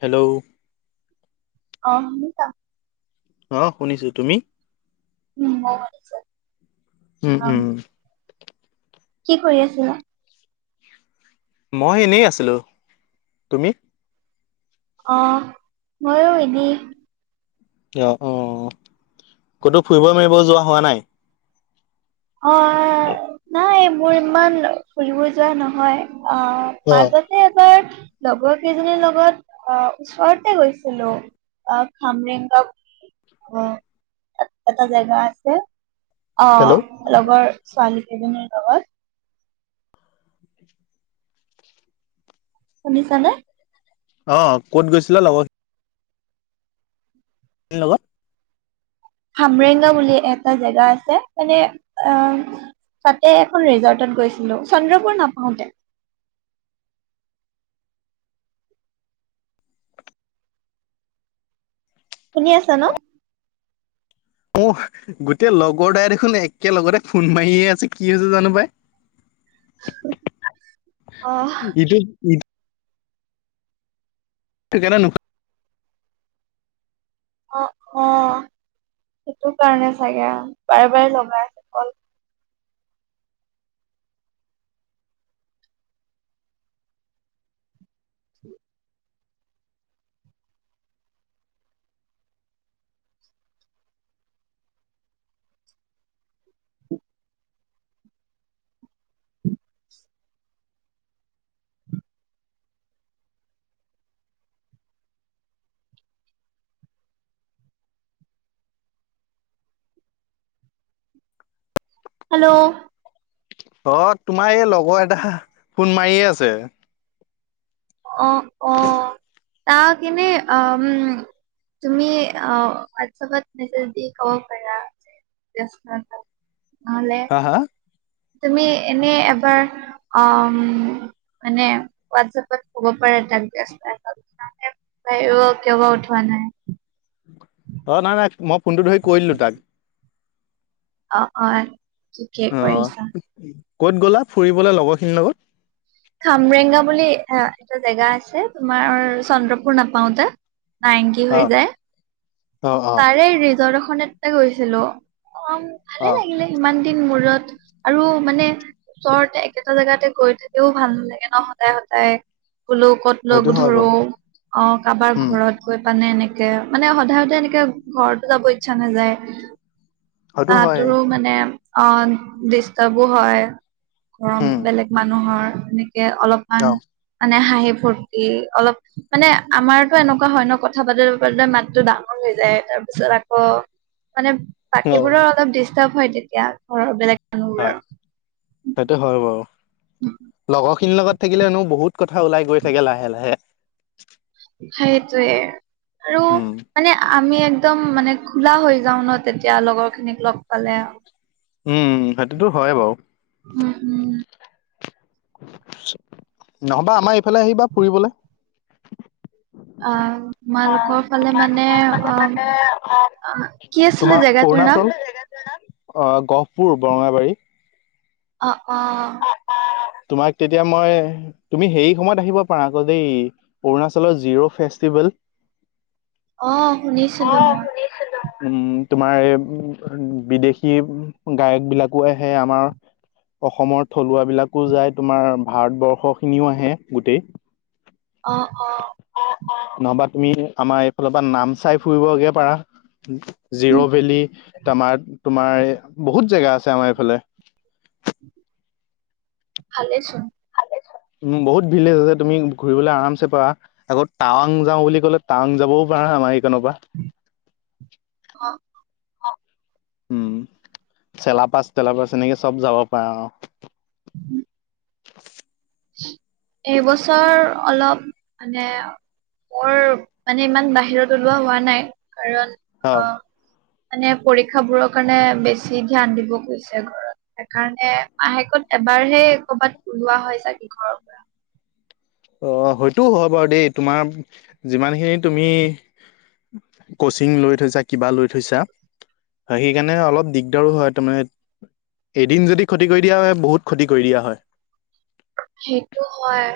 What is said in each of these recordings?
Hello? অ শুনিছা? অ শুনিছো তুমি? উম অ শুনিছা। উম উম। কি কৰি আছিলা? মই এনেই আছিলোঁ, তুমি? অহ ময়ো এনে কিয় অ, ক'তো ফুৰিব মাৰিব যোৱা হোৱা নাই? অ অ নাই মোৰ ইমান ফুৰিব যোৱা নহয়, অ অ মাজত তে এবাৰ লগৰ কেইজনীৰ লগত অহ ওচৰতে গৈছিলোঁ। আহ খামৰেংগা আহ এত এটা জেগা আছে। অ হেল্ল' লগৰ ছোৱালীকেইজনীৰ লগত। শুনিছানে? অ ক'ত গৈছিলা লগত লগত হামৰেংগা বুলি এটা জেগা আছে, মানে আহ তাতে এখন ৰিজৰ্টত গৈছিলো চন্দ্ৰপুৰ নাপাওঁতে। শুনি আছা ন? উহ, গোটেই লগৰ দাই দেখোন একে লগতে ফোন মাৰিয়ে আছে কি হৈছে জানো পাই? অ ইটো ই তে কেনে নো অ অ সেইটো কাৰণে চাগে আৰু বাৰে - বাৰে লগাই আছে কল হয় [inaudible] [inaudible] হেল্ল'! অ তোমাৰ এই লগৰ এটা ফোন মাৰিয়ে আছে। অ অ তাক এনে আম তুমি আ হোৱাটছএপত মেছেজ দি ক'ব পাৰা, ব্যস্ত আছো। নহলে হা হা তুমি এনে এবাৰ আম মানে হোৱাটছএপত ক'ব পাৰা তাক ব্যস্ত আছো নহ'লে ভাবিব কিয় বা উঠোৱা নাই? অঁ নাই নাই মই ফোনটো ধৰি কৈ দিলোঁ তাক। অ অ ঠিকে অ কৰিছা। ক'ত গ'লা ফুৰিবলে লগৰ খিনিৰ লগত? খামৰেংগা বুলি এ এটা জেগা আছে তোমাৰ চন্দ্ৰপুৰ নাপাওতে। নাইংকি অ হৈ যায়। অ অ তাৰে ৰিজৰ্ট এখনতে গৈছিলো, অ ভালে অ লাগিলে। ইমান দিন মূৰত আৰু মানে ওচৰতে একেটা জেগাতে গৈ থাকেও ভাল নালাগে ন সদায় - সদায় বোলো ক'ত সেইটো লগ হয় ধৰো বাৰু অ কাৰোবাৰ উম ঘৰত গৈ পানে এনেকে মানে সদায় সদা এনেকে ঘৰতো যাব ইচ্ছা নাযায় সেইটো হয় তাহাতৰো মানে অ ডিষ্টাৰ্বো হয় ঘৰৰ উম বেলেগ মানুহৰ এনেকে অলপ, অ মানে হাঁহি ফূৰ্তি অলপ মানে আমাৰতো এনেকুৱা হয় ন কথা পাতোতে পাতোতে মাতটো ডা ডাঙৰ হৈ যায় তাৰপিছত আকৌ মানে অ বাকীবোৰৰ চব ডিষ্টাৰ্ব হয় তেতিয়া ঘৰৰ বেলেগ হা মানুহবোৰৰ। সেইটো হয় বাৰু লগৰখিনিৰ লগত থাকিলেনো বহুত কথা ওলাই গৈ থাকে লাহে লাহে সেইটোৱে আৰু উম মানে আমি একদম মানে খোলা হৈ যাও ন তেতিয়া লগৰখিনিক লগ পালে উম সেইটোতো হয় বাও উম উম নহবা আমাৰ ইফালে আহিবা ফুৰিবলে অ তোমালোকৰ ফালে মানে অ অ কি আছিলে তোমাৰ জেগাটোৰ অৰুণাচল নাম? অ গহপুৰ বৰঙাবাৰী। অ, অ। তোমাক তেতিয়া মই। তুমি সেই সময়ত আহিব পাৰা আকৌ দেই অৰুণাচলৰ জিৰ' ফেষ্টিভেল। অ শুনিছিলো মই। উম তোমাৰ এই বিদেশী গায়ক বিলাকো আহে আমাৰ অসমৰ থলুৱা বিলাকো যায় তোমাৰ ভাৰতবৰ্ষ খিনিও আহে গোটেই অ অ নহবা তুমি আমাৰ এইফালৰ পৰা নামচাই ফুৰিবগে পাৰা উম জিৰ' ভেলী তামাৰ তোমাৰ বহুত জেগা আছে আমাৰ এইফালে ভালে চোন উ বহুত ভিলেজ আছে তুমি ঘুৰিবলে আৰামছে পাৰা। আকৌ টাৱাং যাওঁ বুলি ক'লে টাৱাং যাবও পাৰা আমাৰ এইকনৰ পৰা। অ উম চেলা পাছ তেল পাছ এনেকে চব যাব পাৰা অ। [unintelligible] এইবছৰ অলপ মানে। মোৰ মানে ইমান বাহিৰত ওলোৱা হোৱা নাই কাৰণ অ আহ। মানে পৰীক্ষা বোৰৰ কাৰণে বেছি ধ্যান দিব কৈছে ঘৰত। সেইকাৰণে মাহেকত এবাৰহে কৰ'বাত ওলোৱা হয় চাগে ঘৰৰ পৰা। অ হয়টোও হয় বাৰু দেই তোমাৰ যিমানখিনি তুমি। কচিং লৈ থৈছা কিবা লৈ থৈছা। সেইকাৰণে অলপ দিগদাৰো হয় তোৰমানে। এদিন যদি খতি কৰি দিয়া হয় বহুত খতি কৰি দিয়া হয়। সেইটো হয়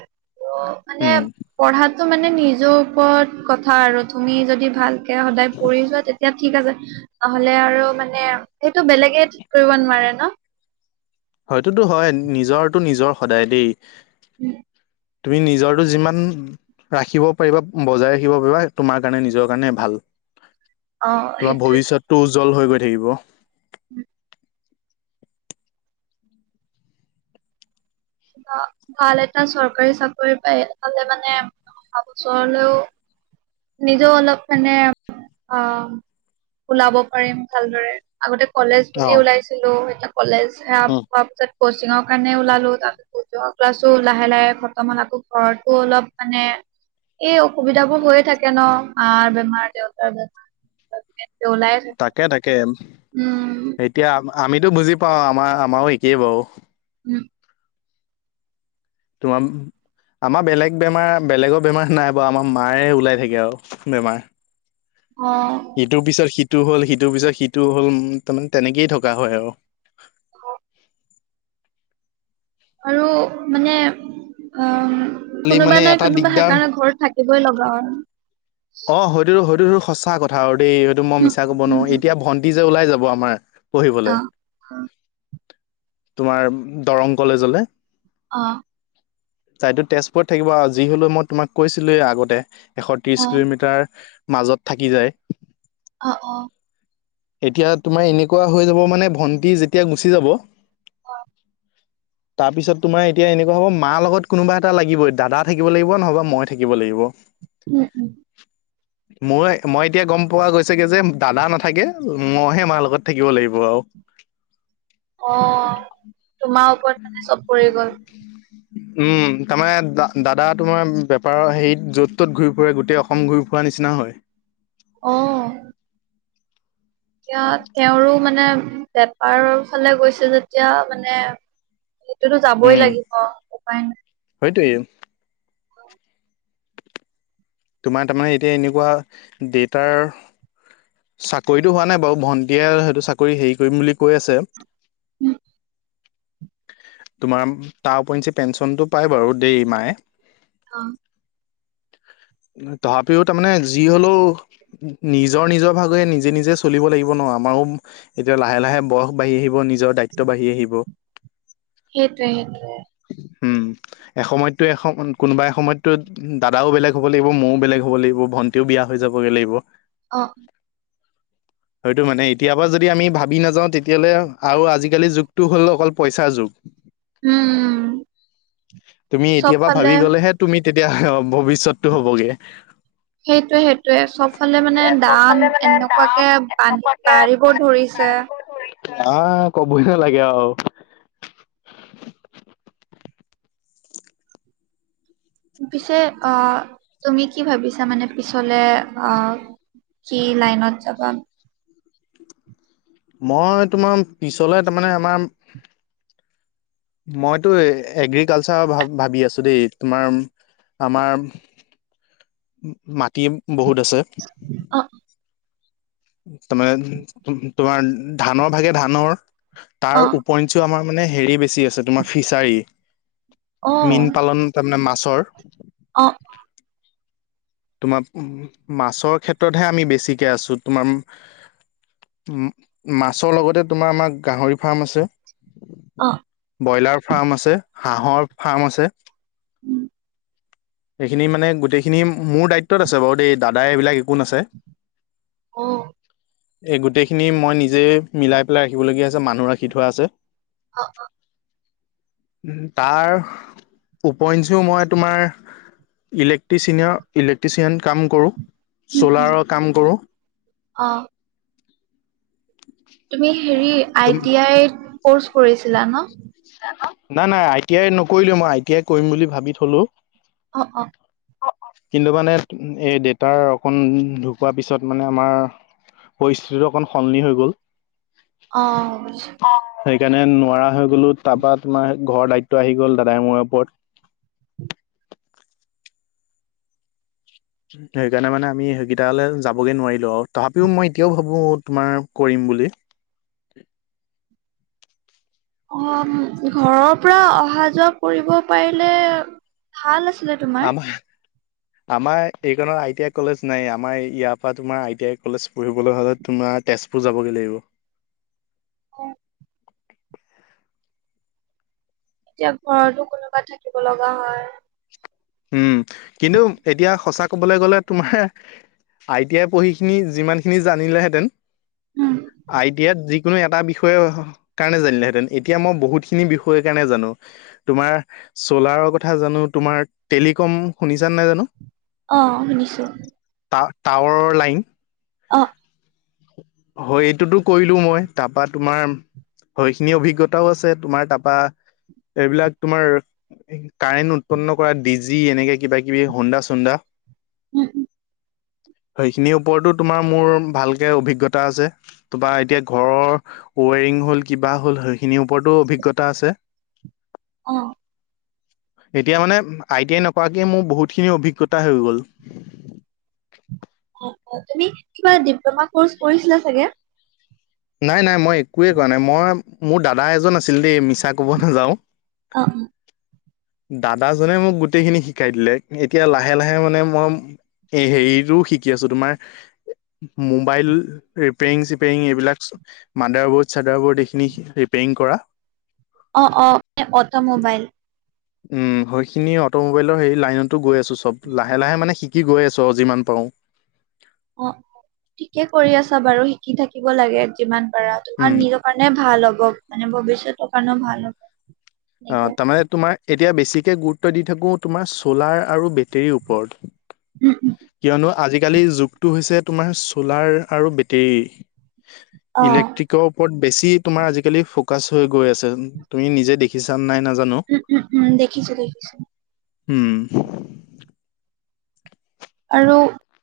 মানে উম পঢ়াত। মানে নিজৰ ওপৰত কথা আৰু তুমি যদি ভালকে সদায় পঢ়ি যোৱা তেতিয়া। ঠিক আছে, নহলে আৰু মানে সেইটো বেলেগে কৰিব নোৱাৰে ন। হয়টোতো হয় নিজৰটো নিজৰ সদায় দেই। উম। তুমি নিজৰটো যিমান। ৰাখিব পাৰিবা বজাই ৰাখিব পাৰিবা তোমাৰ কাৰণে নিজৰ কাৰণে ভাল। অ' তোমাৰ ভৱিষ্যতটো উজ্জ্বল হৈ গৈ থাকিব। উম। অ' ভাল এটা চৰকাৰী চাকৰি পায় পালে মানে [unintelligible] নিজেও অলপ মানে অ' ওলাব পাৰিম ভালদৰে। আগতে কলেজ অ বুলি ওলাইছিলোঁ, এতিয়া কলেজ শেষ উম। হোৱা পিছত কচিঙৰ কাৰণে ওলালোঁ তাৰ পিছত যোৱা ক্লাছো লাহে-লাহে খতম হ'ল, আকৌ ঘৰতো অলপ মানে এই অসুবিধাবোৰ হৈ থাকে ন' মাৰ বেমাৰ, দেউতাৰ বেমাৰ। কিবা ওলাই থাকে তাকে-তাকে। উম। এতিয়া আমিতো বুজি পাওঁ আমাৰ আমাৰো একেই বাৰু। উম। তোমাৰ আমাৰ বেলেগ বেমাৰ বেলেগৰ বেমাৰ নাই বাৰু আমাৰ মাৰে ওলাই থাকে আৰু বেমাৰ। অ'। ইটোৰ পিছত সিটো হ'ল, সিটোৰ পিছত সিটো হ'ল, তাৰমানে তেনেকেই থকা হয় আৰু। অ'। আৰু মানে অ' খালি মানে কোনোবা নাই এটা কোনোবা দিগদাৰ সেইকাৰণে ঘৰত থাকে এইবাৰ লগাম। অ' হ'য়তোটো হ'য়তোটো সঁচা কথা আৰু দেই সেইটো মই উম মিছা ক'ব নোৱাৰোঁ। উম এতিয়া ভণ্টি যে ওলাই যাব আমাৰ অ পঢ়িবলৈ তোমাৰ দৰং কলেজলৈ। অ' তাইটো তেজপুৰত থাকিব আৰু। যি হ'লেও মই তোমাক কৈছিলোৱেই আগতে। শেষত অ কিলোমিটাৰ মাজত থাকি যায়। অ'-অ'। এতিয়া তোমাৰ এনেকুৱা হৈ যাব মানে ভন্টি যেতিয়া গুচি যাব অ'। তাৰপিছত তোমাৰ এতিয়া এনেকুৱা হ'ব, মাৰ লগত কোনোবা এটা লাগিব দাদা থাকিব লাগিব নহ'বা মই থাকিব লাগিব। উম-উম। মই-মই এতিয়া গম পোৱা গৈছেগে যে দাদা নাথাকে মই হে মাৰ লগত থাকিব লাগিব আৰু। অ' তোমাৰ ওপৰত মানে চব পৰি গ'ল। উম তাৰমানে দা দাদা তোমাৰ বেপাৰৰ হেৰিত য'ত-ত'ত ঘূৰি ফুৰে গোটেই অসম অসম ঘূৰি ফুৰা নিচিনা হ'য়। অ' এতিয়া তেওঁৰো মানে বেপাৰৰ ফালে গৈছে যেতিয়া মানে সেইতোটো যাবই লাগিব‌ উপায় নাই। সেইটোৱে। তোমাৰ তাৰমানে এতিয়া এনেকুৱা দেতাৰ চাকৰিটো হোৱা নাই বাৰু ভণ্টীয়ে সেইটো চাকৰি হেৰি কৰিম বুলি কৈ আছে। উম, তোমাৰ তাৰ উপৰঞ্চি পেঞ্চনটো পায় বাৰু দেই মায়ে। অ' তথাপিও তাৰমানে যি হ'লেও, উম। নিজৰ-নিজৰ ভাগে নিজে-নিজে চলিব লাগিব ন', আমাৰো এতিয়া লাহে-লাহে বয়স বাঢ়ি আহিব নিজ নিজৰ দায়িত্ব বাঢ়ি আহিব। সেইটোৱে-সেইটোৱে। উম, এসময়তটো এসম‌ কোনোবা এসময়তটো দাদাও বেলেগ হ'ব হ'ব লাগিব, ময়ো বেলেগ হ'ব লাগিব, ভন্টিও বিয়া হৈ যাবগে লাগিব। অ'। হ'য়টো মানে এতিয়াৰপা যদি আমি ভাবি নাযাওঁ তেতিয়াহ'লে আৰু আজি-কালিৰ যুগটো হ'ল অকল পইচাৰ যুগ। উম-উম-উম। তুমি এতিয়াপা ভাবি গ'লেহে তুমি তেতিয়া হাঁ ভৱিষ্যতটো হ'বগে। সেইটোৱে-সেইটোৱে চবফালে মানে দাম এনেকুৱাকে বাঢ়ি বাঢ়িব ধৰিছে। আ, ক'বই লাগে আও। পিছে অ, তুমি কি ভাৱিছা মানে পিছলে অ, কি লাইনত যাবা? মই তোমাৰ পিছলে তাৰমানে আমাৰ মইটো এ এগ্ৰিকালচাৰ ভাৱ ভাৱি আছো দেই। তোমাৰ আমাৰ [inaudible] ম-মাটি বহুত আছে। অ', তাৰ মানে তোমাৰ ধানৰ ভাগে ধানৰ তাৰ অ', উপ পইঞ্চও আমাৰ মানে হেৰি বেছি আছে তোমাৰ ফিচাৰী, অ', মীন পালন তাৰমানে মাছৰ। অ', তোমাৰ মাছৰ ক্ষেত্ৰহে আমি বেছিকে আছো। তোমাৰ ম-মাছৰ লগতে তোমাৰ আমাৰ গাহৰি ফাৰ্ম আছে, অ', ব্ৰইলাৰ ফাৰ্ম আছে, হাঁহৰ ফাৰ্ম আছে। উম, সেইখিনি মানে গোটেইখিনি মোৰ দায়িত্বত আছে বাৰু দেই। দাদাই এইবিলাক এক কোন আছে? অ'। এই গোটেইখিনি মই নিজেই মিলাই পেলাই ৰাখিবলগীয়া আছে, মানুহ ৰাখি থোৱা আছে। অ', অ', তাৰ উপইঞ্চে মই তোমাৰ ইলেক্ট্ৰিচিনিয়ৰ-ইলেক্ট্ৰিচিয়ান কাম কৰো, উম, উম, চলাৰৰ কাম কৰো। অ', তুমি হেৰি তুম আই টি আইত ক'ৰ্চ কৰিছিলা ন? নাই-নাই আই টি আই নকৰিলো। মই আই টি আই কৰিম বুলি ভাৱি থ'লো। অ', অ', অ', অ', কিন্তু মানে এই দেতাৰ অকণ ঢুকোৱা পিছত মানে আমাৰ পৰিস্থিতিটো অকণ সলনি হৈ গ'ল। অ', অ, সেইকাণে নোৱাৰা হৈ গ'লো তাপা তোমাৰ ঘৰৰ দায়িত্ব আহি গ'ল দাদাই মোৰে ওপত। সেইকাৰণে মানে আমি সেইগিটালে যাবগে নোৱাৰিলো আৰু তাপিও মই এতিয়াও ভাবো তোমাৰ কৰিম বুলি। অ, ঘৰৰ পৰা অহা যোৱা কৰিব পাৰিলে ভাল আছিলে তোমাৰ। আমাৰ আমাৰ এইকনৰ আই টি আই কলেজ নাইয়ে আমাৰ ইয়া পা তোমাৰ আই টি আই কলেজ পঢ়িবলৈ হ'লেত তোমাৰ তেজপুৰ যাবগে লাগিব। হয়। এতিয়া ঘৰতো কোনোবা থাকিব লগা হয়। উম, কিন্তু এতিয়া সঁচা ক'বলে গ'লে তোমাৰ আই টি আই পঢ়িখিনি যিমানখিনি জানিলেহেঁতেন উম, আই টি আইত যি কোনো এটা বিষয় হ কাৰণে জানিলেহেঁতেন, এতিয়া মই বহুতখিনি বিষয় কাৰণে জানো। তোমাৰ চলাৰৰ কথা জানো, তোমাৰ টেলিকম শুনিছানে নাই জানো? অ, শুনিছো। টা-টাৱাৰৰ লাইন। অ', হয় এইটোতো কৰিলো মই তাপা তোমাৰ হয়খিনি অভিজ্ঞতাও আছে তোমাৰ তাপা এইবিলাক তোমাৰ কাৰেণ্ট উৎপন্ন কৰা ডি জি, এনেকে কিবা কিবি হুন্দা চুন্দা। উম-উম সেইখিনিৰ ওপৰতো তোমা মোৰ ভালকে অভিজ্ঞতা আছে। ত বা এতিয়া ঘৰৰ ওৱেৰিং হ'ল কিবা হ'ল সেইখিনিৰ ওপৰতো অভিজ্ঞতা আছে। অঁ। এতিয়া মানে আই টি আই নকৰাকে মোৰ বহুতখিনি অভিজ্ঞতা হৈ গ'ল। অঁ অঁ তুমি কিবা ডিপ্লমা কৰ্চ কৰিছিলা চাগে? নাই নাই মই একোৱেই কৰা নাই মই মোৰ দাদা এজন আছিল দেই মিছা ক'ব নাযাওঁ। অঁ অ। দাদাজনে মোক গোটেইখিনি শিকাই দিলে। এতিয়া লাহে লাহে মানে মই এই হেৰিতোও শিকি আছো তোমাৰ মোবাইল ৰিপেয়েৰিং- চিপেয়েৰিং এইবিলাক। মাডাৰ বৰ্ড চাদাৰ বৰ্ড এইখিনি ৰিপেয়েৰিং কৰা। অঁ অঁ এ অট' মোবাইল। উম সইখিনি অট'মোবাইলৰ হেৰি লাইনতো গৈ আছো চব লাহে লাহে মানে শিক কি গৈ আছো আও যিমান পাঁও। অঁ ঠিকে কৰি আছা বাৰু শিকি থাকিব লাগে যিমান পাৰা তোমাৰ উম নিৰ মানে ভাল হ'ব মানে ভৱিষ্যতৰ কাৰণেও ভাল হ'ব। অঁ এনেকে তামানে তোমাৰ এতিয়া বেছিকে গুৰুত্ব দি থাকো তোমাৰ চলাৰ আৰু বেটেৰীৰ ওপৰত। উম, উম। কিয়নো আজিকালিৰ যুগটো হৈছে তোমাৰ চ'লাৰ আৰু বেটেৰীৰ। অ ইলেক্ট্ৰিকৰ ওপৰত বেছি তোমাৰ আজিকালি ফকাচ হৈ গৈ আছে তুমি নিজে দে খিছা নে নাই নাজানো উম উম উম দেখিছো দেখিছো। উম। আৰু